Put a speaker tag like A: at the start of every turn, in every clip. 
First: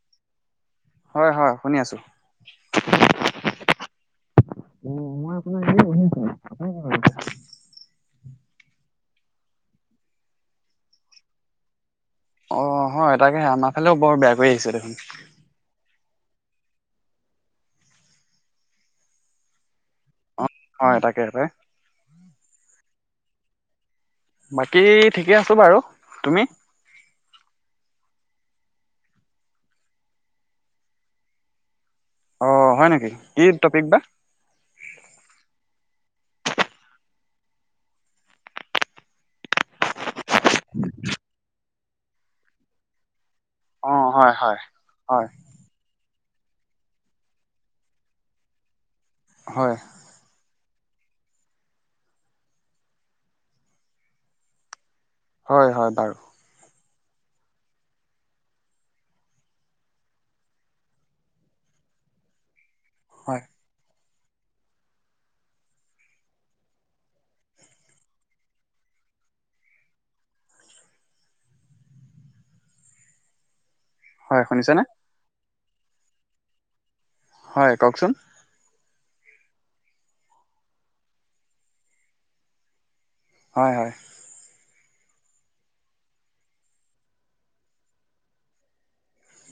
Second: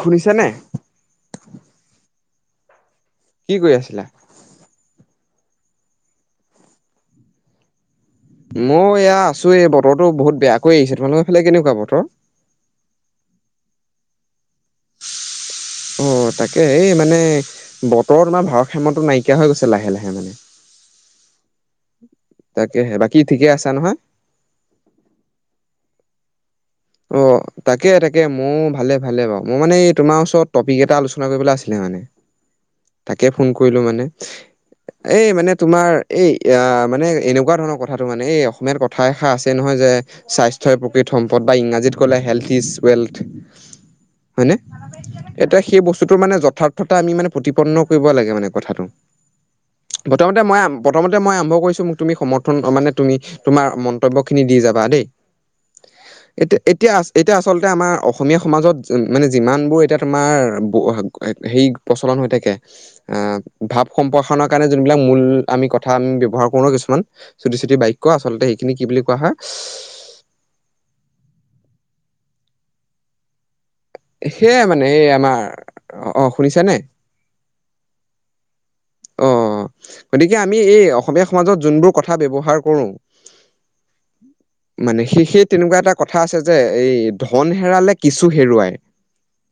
A: শুনিছ নে?
B: হয় হয় শুনি আছো।
A: কি কৰি আছিলা?
B: অ [unintelligible]
A: মই এয়া আছো এই বতৰো বহুত বেয়া কৰি আহিছে, তোমালোকৰ এইফালে কেনেকুৱা বতৰ?
B: অ', হয় তাকেহে আমাৰ ফালেও বৰ বেয়া কৰি আহিছে দেখোন।
A: অ', তাকে এই মানে বতৰ তোমাৰ ভাৰসাম্যতা নাইকিয়া হৈ গৈছে লাহে লাহে মানে
B: অ হয়, তাকে তই
A: তাকেহে, বাকী ঠিকে আছা নহয়?
B: বাকী ঠিকে আছো বাৰু, তুমি?
A: অ'। তাকে তাকে ময়ো ভালে ভালে বাৰু মই মানে এই তোমাৰ ওচৰত টপিক এটা আলোচনা কৰিবলৈ আছিলে মানে।
B: অ হয় নেকি?
A: তাকে
B: কি
A: ফোন কৰিলো
B: টপিক বা?
A: মানে এই মানে তোমাৰ এই মানে এনেকুৱা ধৰণৰ কথাটো মানে এই অসমীয়াত কথা এষাৰ আছে নহয় যে স্বাস্থ্যই প্ৰকৃত সম্পদ বা ইংৰাজীত ক'লে হেল্থ ইজ ৱেল্থ। হয় নে,
B: হয়
A: এতিয়া সেই বস্তু বস্তু মানে যথাৰ্থত আমি মানে প্ৰতিপন্ন কৰিব লাগে মানে কথাটো,
B: হয়
A: প্ৰথমতে মই প্ৰথমতে মই আৰম্ভ কৰিছোঁ মোক তুমি সমৰ্থন মানে তুমি তোমাৰ মন্তব্যখিনি দি যাবা দেই।
B: হয় হয় বাৰু।
A: এতিয়া এতিয়া এতিয়া আচলতে আমাৰ অসমীয়া সমাজত মানে যিমানবোৰ এতিয়া তোমাৰ সেই প্ৰচলন হৈ থাকে
B: হয়
A: অভাব [unintelligible] সম্প্ৰসাৰণৰ কাৰণে যোনবিলাক মূল আমি কথা আমি ব্যৱহাৰ কৰো কিছুমান চুটি চুটি বাক্য আচলতে সেইখিনি বুলি কোৱা হয়।
B: হয়
A: সেয়
B: শুনিছেনে?
A: মানে এই আমাৰ অ', শুনিছ নে?
B: হয় কওকচোন।
A: অ', গতিকে আমি এই অসমীয়া সমাজত যোনবোৰ কথা ব্যৱহাৰ কৰোঁ
B: হয় হয়।
A: মানে সেই সেই তেনেকুৱা এটা কথা আছে যে এই ধন হেৰালে কিছু হেৰুৱাই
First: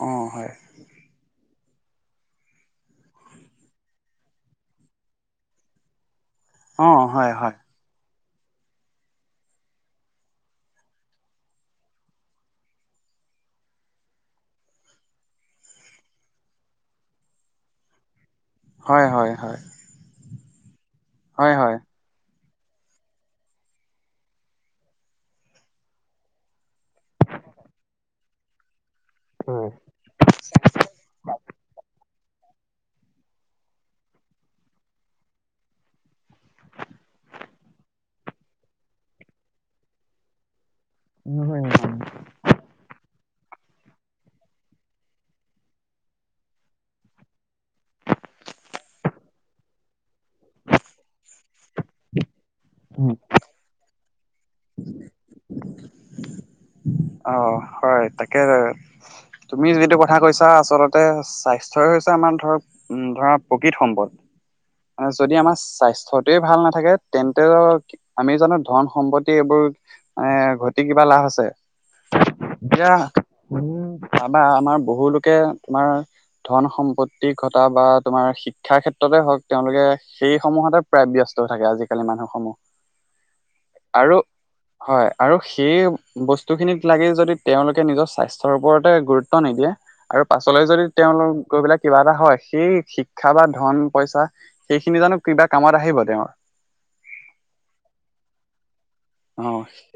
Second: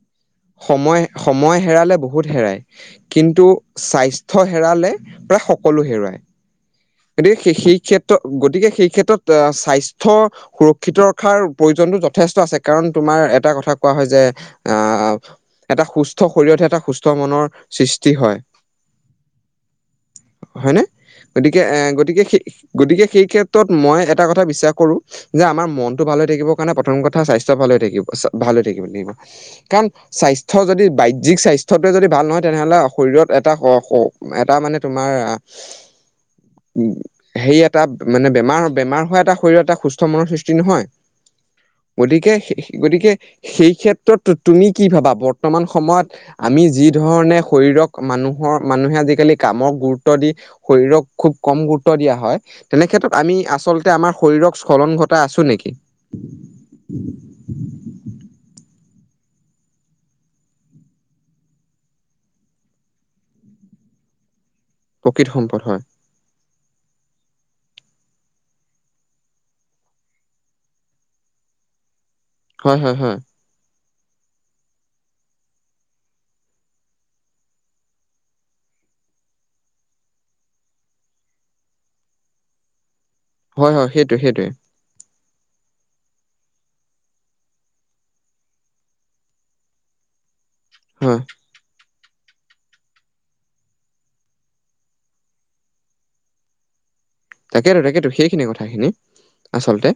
B: অ হয়
A: সময় সময় হেৰালে বহুত হেৰাই কিন্তু স্বাস্থ্য হেৰালে প্ৰায় সকলো হেৰুৱায়।
B: অ', হয়
A: গতিকে
B: হয়।
A: সেই সেই ক্ষেত্ৰত গতিকে সেই ক্ষেত্ৰত স্বাস্থ্য সুৰক্ষিত ৰখাৰ প্ৰয়োজনতটো যথেষ্ট আছে কাৰণ ত মাৰ এটা কথা কোৱা হয় যে আহ এটা সুস্থ শৰীৰতহে এটা সুস্থ মনৰ সৃষ্টি হয়।
B: হয় হয় হয়।
A: হয়নে,
B: হয়
A: গতিকে
B: হয়।
A: এ গতিকে সেই গতিকে সেই ক্ষেত্ৰত মই এটা কথা বিশ্বাস কৰো যে আমাৰ মনটো ভাল হৈ থাকিবৰ কাৰণে প্ৰথম কথা স্বাস্থ্য ভাল [unintelligible] ভাল হৈ থাকিব ৰাগিব, কাৰণ স্বাস্থ্য যদি বাহ্যিক স্বাস্থ্যটোৱে ভাল নহয় তেনেহলে শৰীৰত এটা এটা মানে তোমাৰ উম, হেৰি এটা মানে বেমাৰ বেমাৰ হোৱা এটা শৰীৰৰ এটা সুস্থ মনৰ সৃষ্টি নহয়। গতিকে সেই গতিকে সেই ক্ষেত্ৰত তু তুমি কি ভাবা বৰ্তমান সময়ত আমি যি ধৰণে শৰীৰক মানুহৰ মানে মানুহে আজিকালি কামক গুৰুত্ব দি শৰীৰক খুব কম গুৰুত্ব দিয়া হয়। তেনেক্ষেত্ৰত আমি আচল আম শৰীৰৰ স্খলন ঘটাই আছো নেকি?
B: অ' হয় তাকে তুমি যিটো কথা কৈছা আচলতে স্বাস্থ্যই হৈছে আমাৰ ধৰ ধৰা প্ৰকৃত সম্পদ। আৰু
A: প্ৰকৃত
B: যদি আমাৰ
A: সম্পদ হয়
B: স্বাস্থ্য টোৱে ভাল নাথ থাকে তেন্তে আমি জানোঁ ধন সম্পত্তি এইবোৰ এহ ঘটি কিবা লাভ আছে।
A: হয়
B: এতিয়া
A: হয় হয়
B: উম, আমাৰ আমাৰ বহু লোকে তোমাৰ ধন সম্পত্তি ঘটা বা তোমাৰ শিক্ষা ক্ষেত্ৰতে হওঁক, তেওঁলোকে সেই সমূহতে প্ৰায় ব্যস্ত থাকে আজিকালি মানুহসমূহ।
A: হয়, হয়। সেইটো
B: আৰু
A: সেইটোৱে।
B: হয় আৰু সেই বস্তু বস্তুখিনিত লাগি যদি তেওঁলোকে নিজৰ স্বাস্থ্যৰ ওপৰতে গুৰুত্ব নিদিয়ে আৰু পাছলৈ যদি
A: হয়
B: তেওঁলোক গৈ পেলাই। কিবা এটা হয়, সেই শিক্ষা বা ধন পইচা সেইখিনি জানোঁ কিবা কামত আহিব তেওঁৰ।
A: তাকেতো তাকেতো সেইখিনি কথা খিনি
B: অ হয়
A: আচলতে।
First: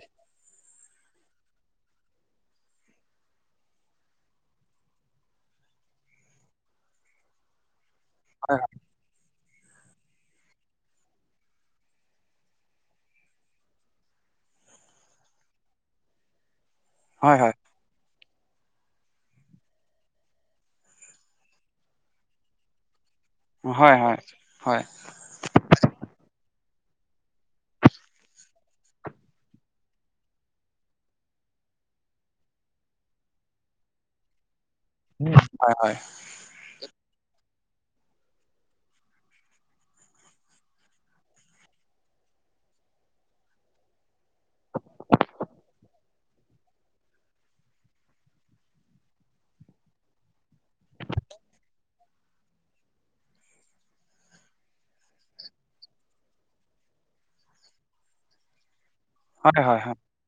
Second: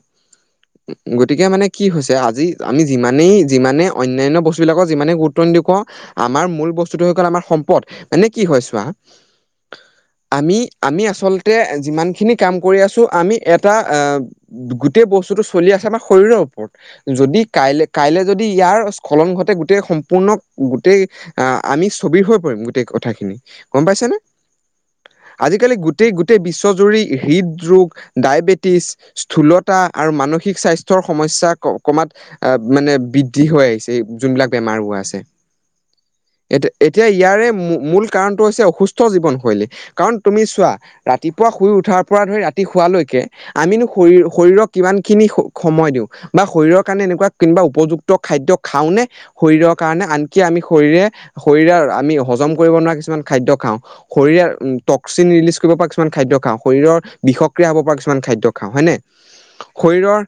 A: গতিকে মানে কি হৈছে, আজি আমি যিমানেই যিমানে অন্যান্য বস্তু বিলাকক যিমানেই গুৰুত্ব নিদিওঁ কওঁ। আমাৰ মূল বস্তুটো হৈ গ'ল আমাৰ সম্পদ। মানে কি হয় চোৱা আমি আমি আচলতে যিমান যিখিনি কাম কৰি আছোঁ, আমি এটা গোটেই বস্তুটো চলি আছে আমাৰ শৰীৰৰত ওপৰত
B: হয়
A: যদি
B: হয়
A: কাইলৈ কাইলৈ। যদি ইয়াৰ স্খলন ঘতে গোটেই সম্পূৰ্ণ গোটেই আহ আমি ছবিৰ হৈ পৰিম গোটেই থাকিমেইই গ'ম
B: হয়
A: পাইছানে
B: হয়
A: আজিকালি গোটেই গোটেই বিশ্বজুৰি হৃদৰোগ, ডায়েবেটিচ, স্থূলতা আৰু মানসিক স্বাস্থ্যৰ সমস্যা কমাত মানে বৃদ্ধি হৈ আহিছে যোনবিলাক বেমাৰ বোৰৰ আছে
B: হয় হয়
A: এইটো এত এতিয়া ইয়াৰে মূল কাৰণটো হৈছে অসুস্থ জীৱনশৈলী কাৰণ তুমি চোৱা ৰাতিপুৱা শুই উঠাৰ পৰা ধৰি ৰাতি শুৱালৈকে আমিনো শৰী শৰীৰক কিমান খিনি সময় দিওঁ বা শৰীৰৰ কাৰণে এনেকুৱা কেনেবা উপযুক্ত খাদ্য খাওঁনে শৰীৰৰ কাৰণে আনকি আমি শৰীৰৰে শৰীৰৰ আমি আমি হজম কৰিব নোৱাৰা কিছুমান খাদ্য খাওঁ, শৰীৰৰে টক্সিন ৰিলিজ কৰিব পৰা কিছুমান খাদ্য খাওঁ, শৰীৰৰ বিষক্ৰিয়া হ'ব পৰা কিছুমান খাদ্য খাওঁ হয়নে
B: হয় হয় হয়
A: শৰীৰৰ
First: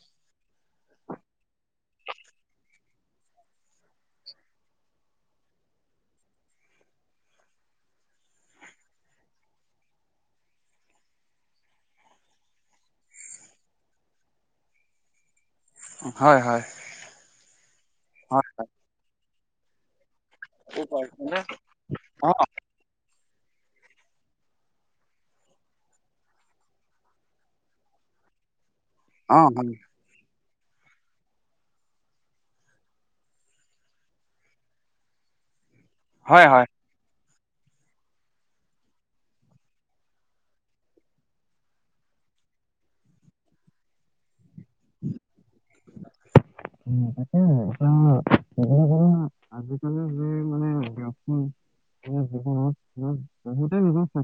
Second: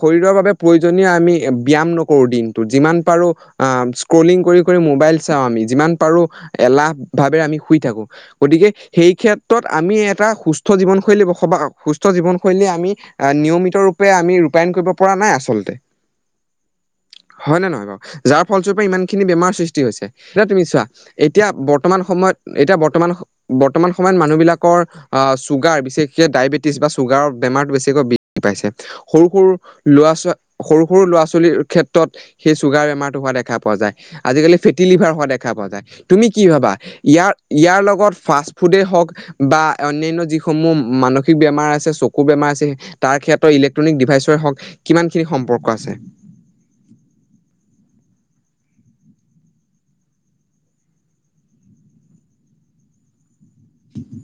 A: শৰীৰৰ বাবে প্ৰয়োজনীয় আমি ব্যয়াম নকৰোঁ দিনটোত। যিমান পাৰো অ' স্ক্ৰলিং কৰি মোবাইল চাওঁ, আমি যিমান পাৰোঁ এলাহ ভাৱে আমি শুই থাকো, গতিকে সেই ক্ষেত্ৰত আমি এটা সুস্থ সুস্থ জীৱনশৈলী বসবাস সুস্থ জীৱনশৈলী আমি নিয়মিত ৰূপে আমি ৰূপায়ণ কৰিব পৰা নাই, আচলতে
B: হয় হয়
A: হয় নে নহয় বাৰু। যাৰ ফলস্বৰূপে ইমান খিনি বেমাৰ সৃষ্টি হৈছে। সেই তুমি চোৱা
B: হয়
A: এতিয়া বৰ্তমান
B: অ
A: সময়ত এতিয়া বৰ্তমান সম বৰ্তমান সময়ত মানুহ বিলাকৰ আহ ছুগাৰ বিশেষকে ডায়বেটিছ বা ছুগাৰ বেমাৰটো বেছিকৈ বৃদ্ধি পাইছে। সৰু
B: অ
A: সৰু ল'ৰা ছোৱালী সৰু সৰু ল'ৰা ছোৱালীৰ ক্ষেত্ৰত সেই চুগাৰ বেমাৰতটো হোৱা দেখা পোৱা যায়। আজিকালি ফেটি লিভাৰ হোৱা দেখা পোৱা যায়। তুমি কি
B: হয় হয়
A: ভাবা, ইয়াৰ ইয়াৰ লগত ফাৰ্ষ্ট ফুডেই হওঁক বা অন্যান্য যি সমূহ মানসিক বেমাৰ আছে, চকুৰ বেমাৰ আছে, তাৰ ক্ষেত্ৰত ইলেক্ট্ৰনিক ডিভাইচৰে হওঁক কিমান খিনি সম সম্পৰ্ক আছে।
B: উম, তাকে [unintelligible] যি মানে ব্যস্ত জীৱনত বহুতে বুজিছে।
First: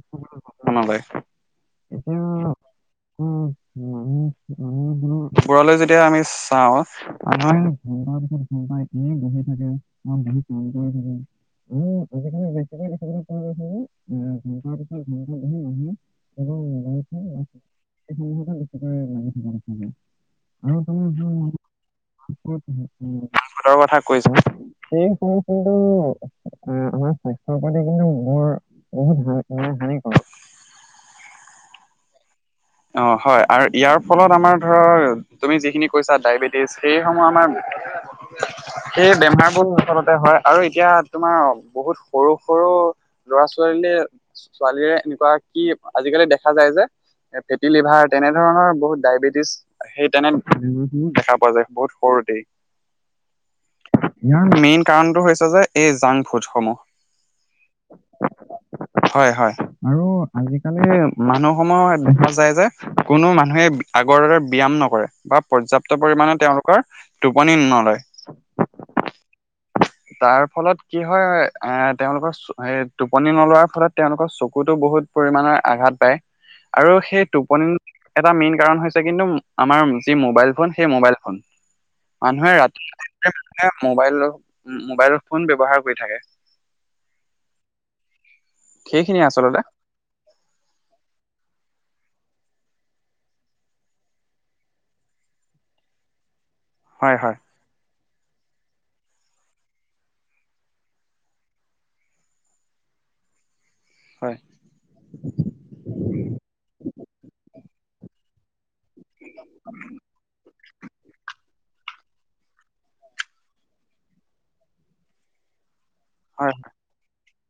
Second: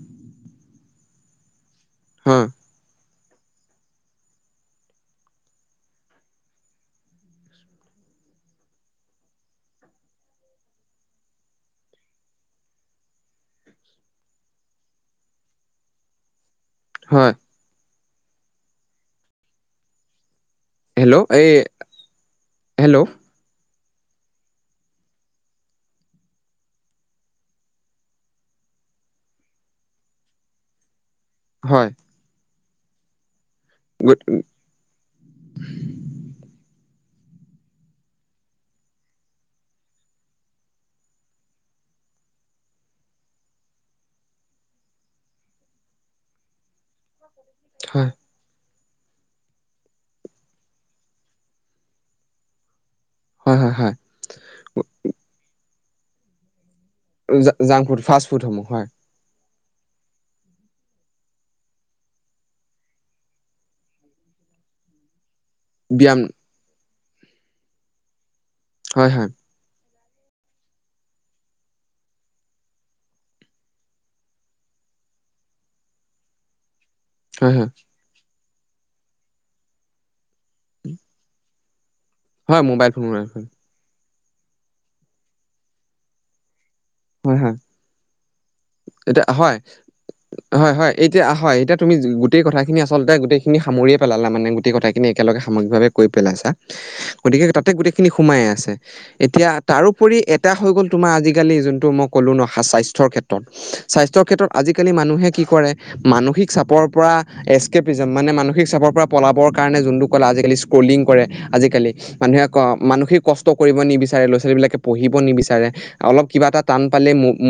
A: হয়।
B: এতিয়া ওপৰলৈ যেতিয়া আমি চাওঁ, [unintelligible] বহুত মন গৈ থাকে।
A: [inaudible]
B: আমি আজিকালি বেছিকৈ দেখিবলৈ পোৱা গৈছে যে এ ঘন্টাৰ পিছত ঘন্টা বহি মানুহে কেৱল মোবাইল ফোন
A: হয়।
B: বা সমূহতে বেছিকৈ লাগি থকা দেখা যায় আৰু তুমি
A: হেল্ল'
B: যি
A: এই হেল্ল'
B: ডাঙৰ কথা কৈছোঁ। আমাৰ স্বাস্থ্যৰ প্ৰতি কিন্তু বৰ বহুত হা মানে হানিকৰ।
A: হয়।
B: অ' হয় আৰু ইয়াৰ
A: গুড
B: ফলত আমাৰ ধৰ তুমি যিখিনি কৈছা ডায়বেটিছ সেই [unintelligible] আমাৰ। সেই বেমাৰ বোৰ আচলতে হয় আৰু এতিয়া তোমাৰ বহুত সৰু-সৰু লৰা-ছোৱালীয়ে, ছোৱালীৰে এনেকুৱা কি আজিকালি দেখা যায় যে, ফেটি
A: হয়
B: লিভাৰ তেনেধৰণৰ বহুত ডায়বেটিছ সেই তেনে দেখা পোৱা যায় বহুত সৰুতেই।
A: হয় হয় হয়
B: ইয়াৰ মেইন কাৰণটো হৈছে যে এই জাংক ফুড সমূহ।
A: জাংক-ফুড, ফাষ্ট-ফুডসমূহ হয়।
B: আৰু আজিকালি মানুহ [unintelligible] দেখা যায় যে কোনো মানুহে আগৰ দৰে ব্যায়াম নকৰে বা পৰ্যাপ্ত
A: ব্যায়াম
B: পৰিমাণে তেওঁলোকৰ টোপনি নলয়।
A: হয় হয়
B: তাৰ ফলত কি হয় এ তেওঁলোকৰ এ টোপনি নোলোৱাৰ ফলত তেওঁলোকৰ চকুতো বহুত পৰিমাণৰ আঘাত পায়। আৰু সেই
A: হয় হয়
B: টোপনি এটা মেইন কাৰণ হৈছে কিন্তু আমাৰ যি মোবাইল ফোন, সেই মোবাইল ফোন। মানুহে
A: হয় মোবাইল ফোন মোবাইল
B: ৰাতি
A: ফোন
B: মোবাইলৰ মোবাইলৰ ফোন ব্যৱহাৰ কৰি থাকে।
A: হয় হয় এতিয়া
B: সেইখিনিয়ে
A: হয়
B: আচলতে
A: হয় হয় এতিয়া হয় এতিয়া তুমি গোটেই কথাখিনি আচলতে গোটেইখিনি সামৰিয়ে পেলালা মানে গোটেই কথাখিনি একেলগ সাময়িকভাৱে কৈ পেলাইছা।
B: হয় হয়
A: গতিকে তাতে গোটেই খিনি সোমাই আছে এতিয়া তাৰোপৰি এটা হৈ গ'ল তোমাৰ আজিকালি যোন ত' মই ক'লো ন হা-স্বাস্থ্যৰ ক্ষেত্ৰত। স্বাস্থ্যৰ
B: হয়
A: ক্ষেত্ৰত আজিকালি মানুহে কি কৰে, মানসিক চাপৰ পৰা এছকেপিজম মানে, মানুহে িক চাপৰ পৰা পলাবৰ কাৰণে যোনটো কলে আজিকালি স্ক্ৰলিং কৰে আজিকালি মানুহে মানসিক কষ্ট কৰিব নিবিচাৰে ল' ছোৱালীবিলাকে পঢ়িব নিবিচাৰে অলপ কিবা
B: হয়
A: এটাত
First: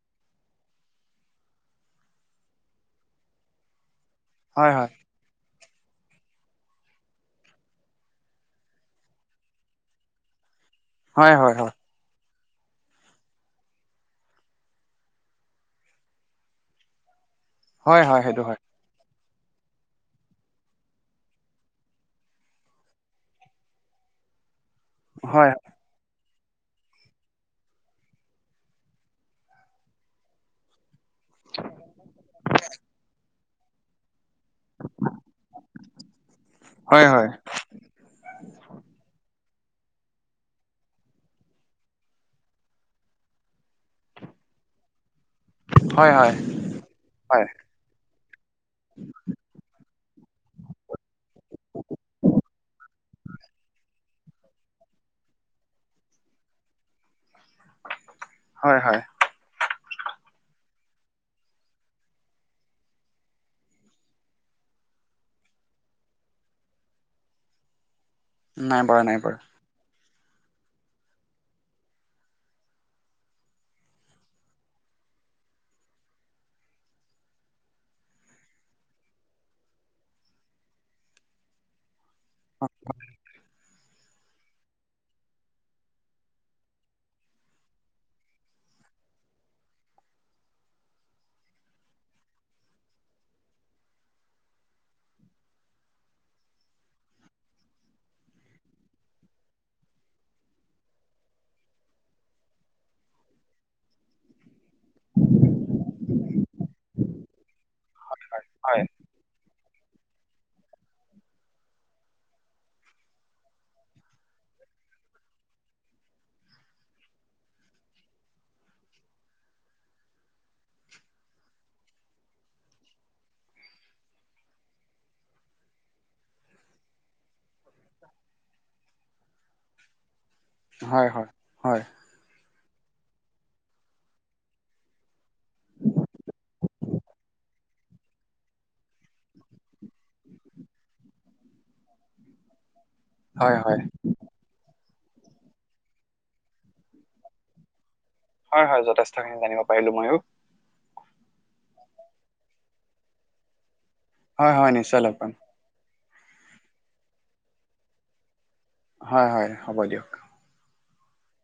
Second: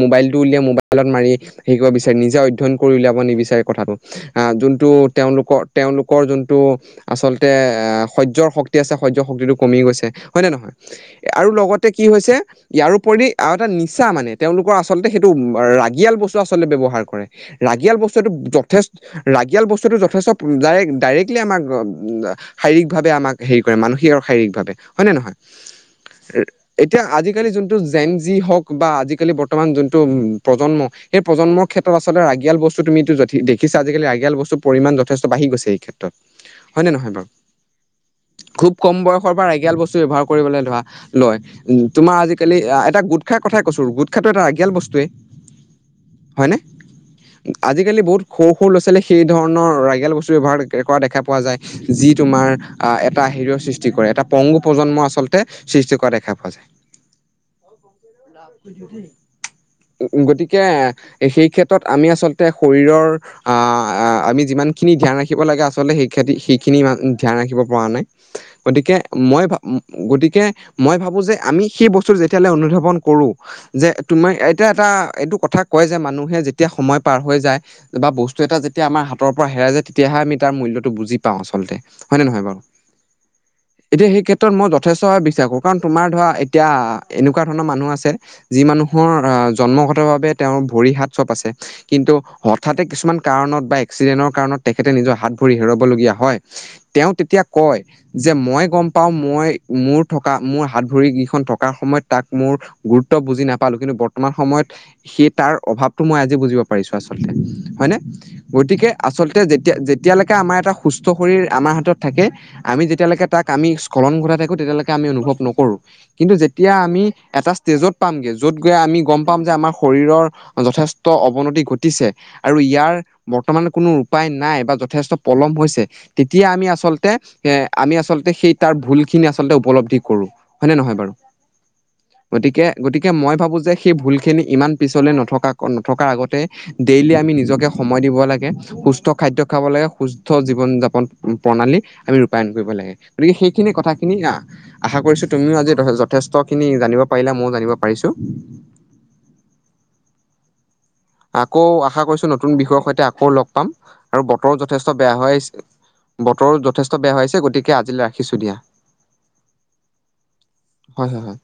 A: মোবাইল টো উলিয়াই মোবাইলত মাৰি শিকিব বিচাৰে নিজে অধ্যয়ন কৰি উলিয়াব নিবিচাৰে কথাটো আহ
B: হয়
A: যোনটো
B: হয়
A: তেওঁলোকৰ তেওঁলোকৰ যোনটো আচলতে সহ্যয়ৰ শক্তি আছে সহ্য শক্তিটো কমি গৈছে হয় নে নহয়
B: হয়
A: আৰু
B: হয় হয়
A: লগতে কি হৈছে ইয়াৰোপৰি আৰু এটা নি ইচ্ছা মানে তেওঁলোকৰ আচলতে সেইটো ৰাগিয়াল বস্তু আচলতে ব্যৱহাৰ কৰে ৰাগিয়াল
B: হয় হয়
A: বস্তুটো
B: সেইটো হয়
A: যথেষ্ট ৰাগিয়াল বস্তুটো যথেষ্ট ডাইৰেক্ ডাইৰেক্টলি আমাক শাৰীৰিকভাৱে আমাক হেৰি কৰে মানসিক শৰীৰিক ভাৱে হয় ন নহয় এতিয়া আজিকালি যোনটো জেন যি হওক বা আজিকালি বৰ্তমান যোনটো প্ৰজন্ম সেই প্ৰজন্মৰ ক্ষেত্ৰত আচলতে ৰাগিয়াল বস্তু তুমিটো দেখিল আজিকালি ৰাগিয়াল বস্তুৰ পৰিমাণ যথেষ্ট বাঢ়ি গৈছে এই ক্ষেত্ৰত হয়নে
B: হয়
A: নহয়
B: হয়
A: বাৰু খুব কম বয়সৰ পৰা বস্তু ব্যৱহাৰ কৰিবলৈ ধৰা লয় তোমাৰ আজাকালি এটা গট খ কৈছো গুটখাটো এটা ৰাগিয়াল বস্তুৱে হয় নে
B: হয়
A: আজিকালি বহুত সৰু সৰু ল' ছোৱালী সেই ধৰণৰ বস্তু ব্যৱহাৰ কৰা দেখা পোৱা যায় যি তোমাৰ আহ এটা হেৰিয়ৰ সৃষ্টি কৰে এটা পংগু প্ৰজন্মৰ আচলতে সৃষ্টি কৰা দেখা পোৱা যায়
B: হয় হয়
A: গতিকে সেই ক্ষেত্ৰত আমি আচলতে শৰীৰৰ আমি যিমান সখিনি ধ্যান ৰাখিব লাগে আচলতে সেই খেতি সেইখিনি ধ্যান ৰাখিব পৰা নাই
B: নাই
A: গতিকে
B: পৰা নাই পৰা
A: মই ভ গতিকে মই ভাবো যে আমি সেই বস্তু যেতিয়াললে অনুধৱ ন কৰো যে তুমি এতিয়া এটা এইটো কথা কয় যে মানুহে যেতিয়া সময় পাৰ হৈ যায় বা বস্তু এটা যেতিয়া আমাৰ হাতৰ পৰা হেৰাই যায় তেতিয়াহে আমি তাৰ মূল্যটো বুজি পাওঁ আচলতে হয়নে নহয় বাৰু এতিয়া সেই ক্ষেত্ৰত মই যথেষ্ট ভাৱে বিশ্বাস কৰো কাৰণ তোমাৰ ধৰা এতিয়া এনেকুৱা মানুহ আছে যি মানুহৰ আহ জন্মগতভাৱে তেওঁৰ ভৰি হাত চব আছে কিন্তু হঠাতে কিছুমান কাৰণত বা এক্সিডেণ্টৰ কাৰণত তেখেতে নিজৰ হাত ভৰি হেৰুবলগীয়া হয় তেওঁ তেতিয়া কয় যে মই গম পাওঁ মই মোৰ থকা মোৰ হাত ভৰি কেইখন থকাৰ সময়ত তাক মোৰ গুৰুত্ব বুজি নাপালো কিন্তু বৰ্তমান সময়ত সেই তাৰ অভাৱতো মই আজি বুজিব পাৰিছো আচ আচলতে হয়নে
B: হয়
A: গতিকে আচলতে যেতিয়া যেতিয়া লৈ ে আমাৰ এটা সুস্থ শৰীৰৰ আমাৰ হাতত থাকে, আমি যেতিয়ালৈকে তাক আমি স্খলন ঘটাই থাকো, তেতিয়ালৈকে আমি অনুভৱ অনুভৱ নকৰোঁ। কিন্তু যেতিয়া এটা ষ্টেজত পাম গৈ য'ত গৈ আমি গম পাম যে আমাৰ শৰীৰ যথেষ্ট অৱনতি ঘটি। পিছে আৰু ইয়াৰ বৰ্তমান কোনো উপায় নাই বা যথেষ্ট পলম হৈছে, তেতিয়া আমি আচলতে আচলতে এ আমি আচলতে সেই তাৰ ভুল খিনি আচলতে উপলব্ধি কৰোঁ হয়নে নহয়
B: হয়
A: বাৰু।
B: হয় হয়।
A: গতিকে, গতিকে মই ভাবোঁ যে সেই ভুলখিনি ইমান পিছলে নথকা নথকাৰ আগতে ডেইলি আমি নিজকে সময় দিব লাগে। সুস্থ খাদ্য খাব লাগে সুস্থ জীৱন যাপন প্ৰণালী। আমি ৰূপায়ন কৰিব লাগে। গতিকে,
B: হয়
A: সেইখিনি
B: হয়
A: কথাখিনি আহ আশা কৰিছোঁ তুমিও আজি যথেষ্টখিনি জানিব পাৰিলা মইয়ো জানিব পাৰিছো
B: হয়, হয়। যথেষ্ট খিনি জানিব পাৰিলোঁ মইয়ো।
A: আকৌ আশা কৰিছোঁ নতুন বিষয়ৰ সৈতে আকৌ লগ পাম আৰু
B: হয়
A: বতৰো
B: হয়
A: যথেষ্ট
B: নিশ্চয় লগ
A: বেয়া
B: পাম
A: হৈ আহিছে। বতৰো যথেষ্ট বেয়া হৈ আহিছে। গতিকে আজিলৈ ৰাখিছোঁ দিয়া।
B: হয়, হয়, হ'ব দিয়ক।
A: হয়, হয়, হয়।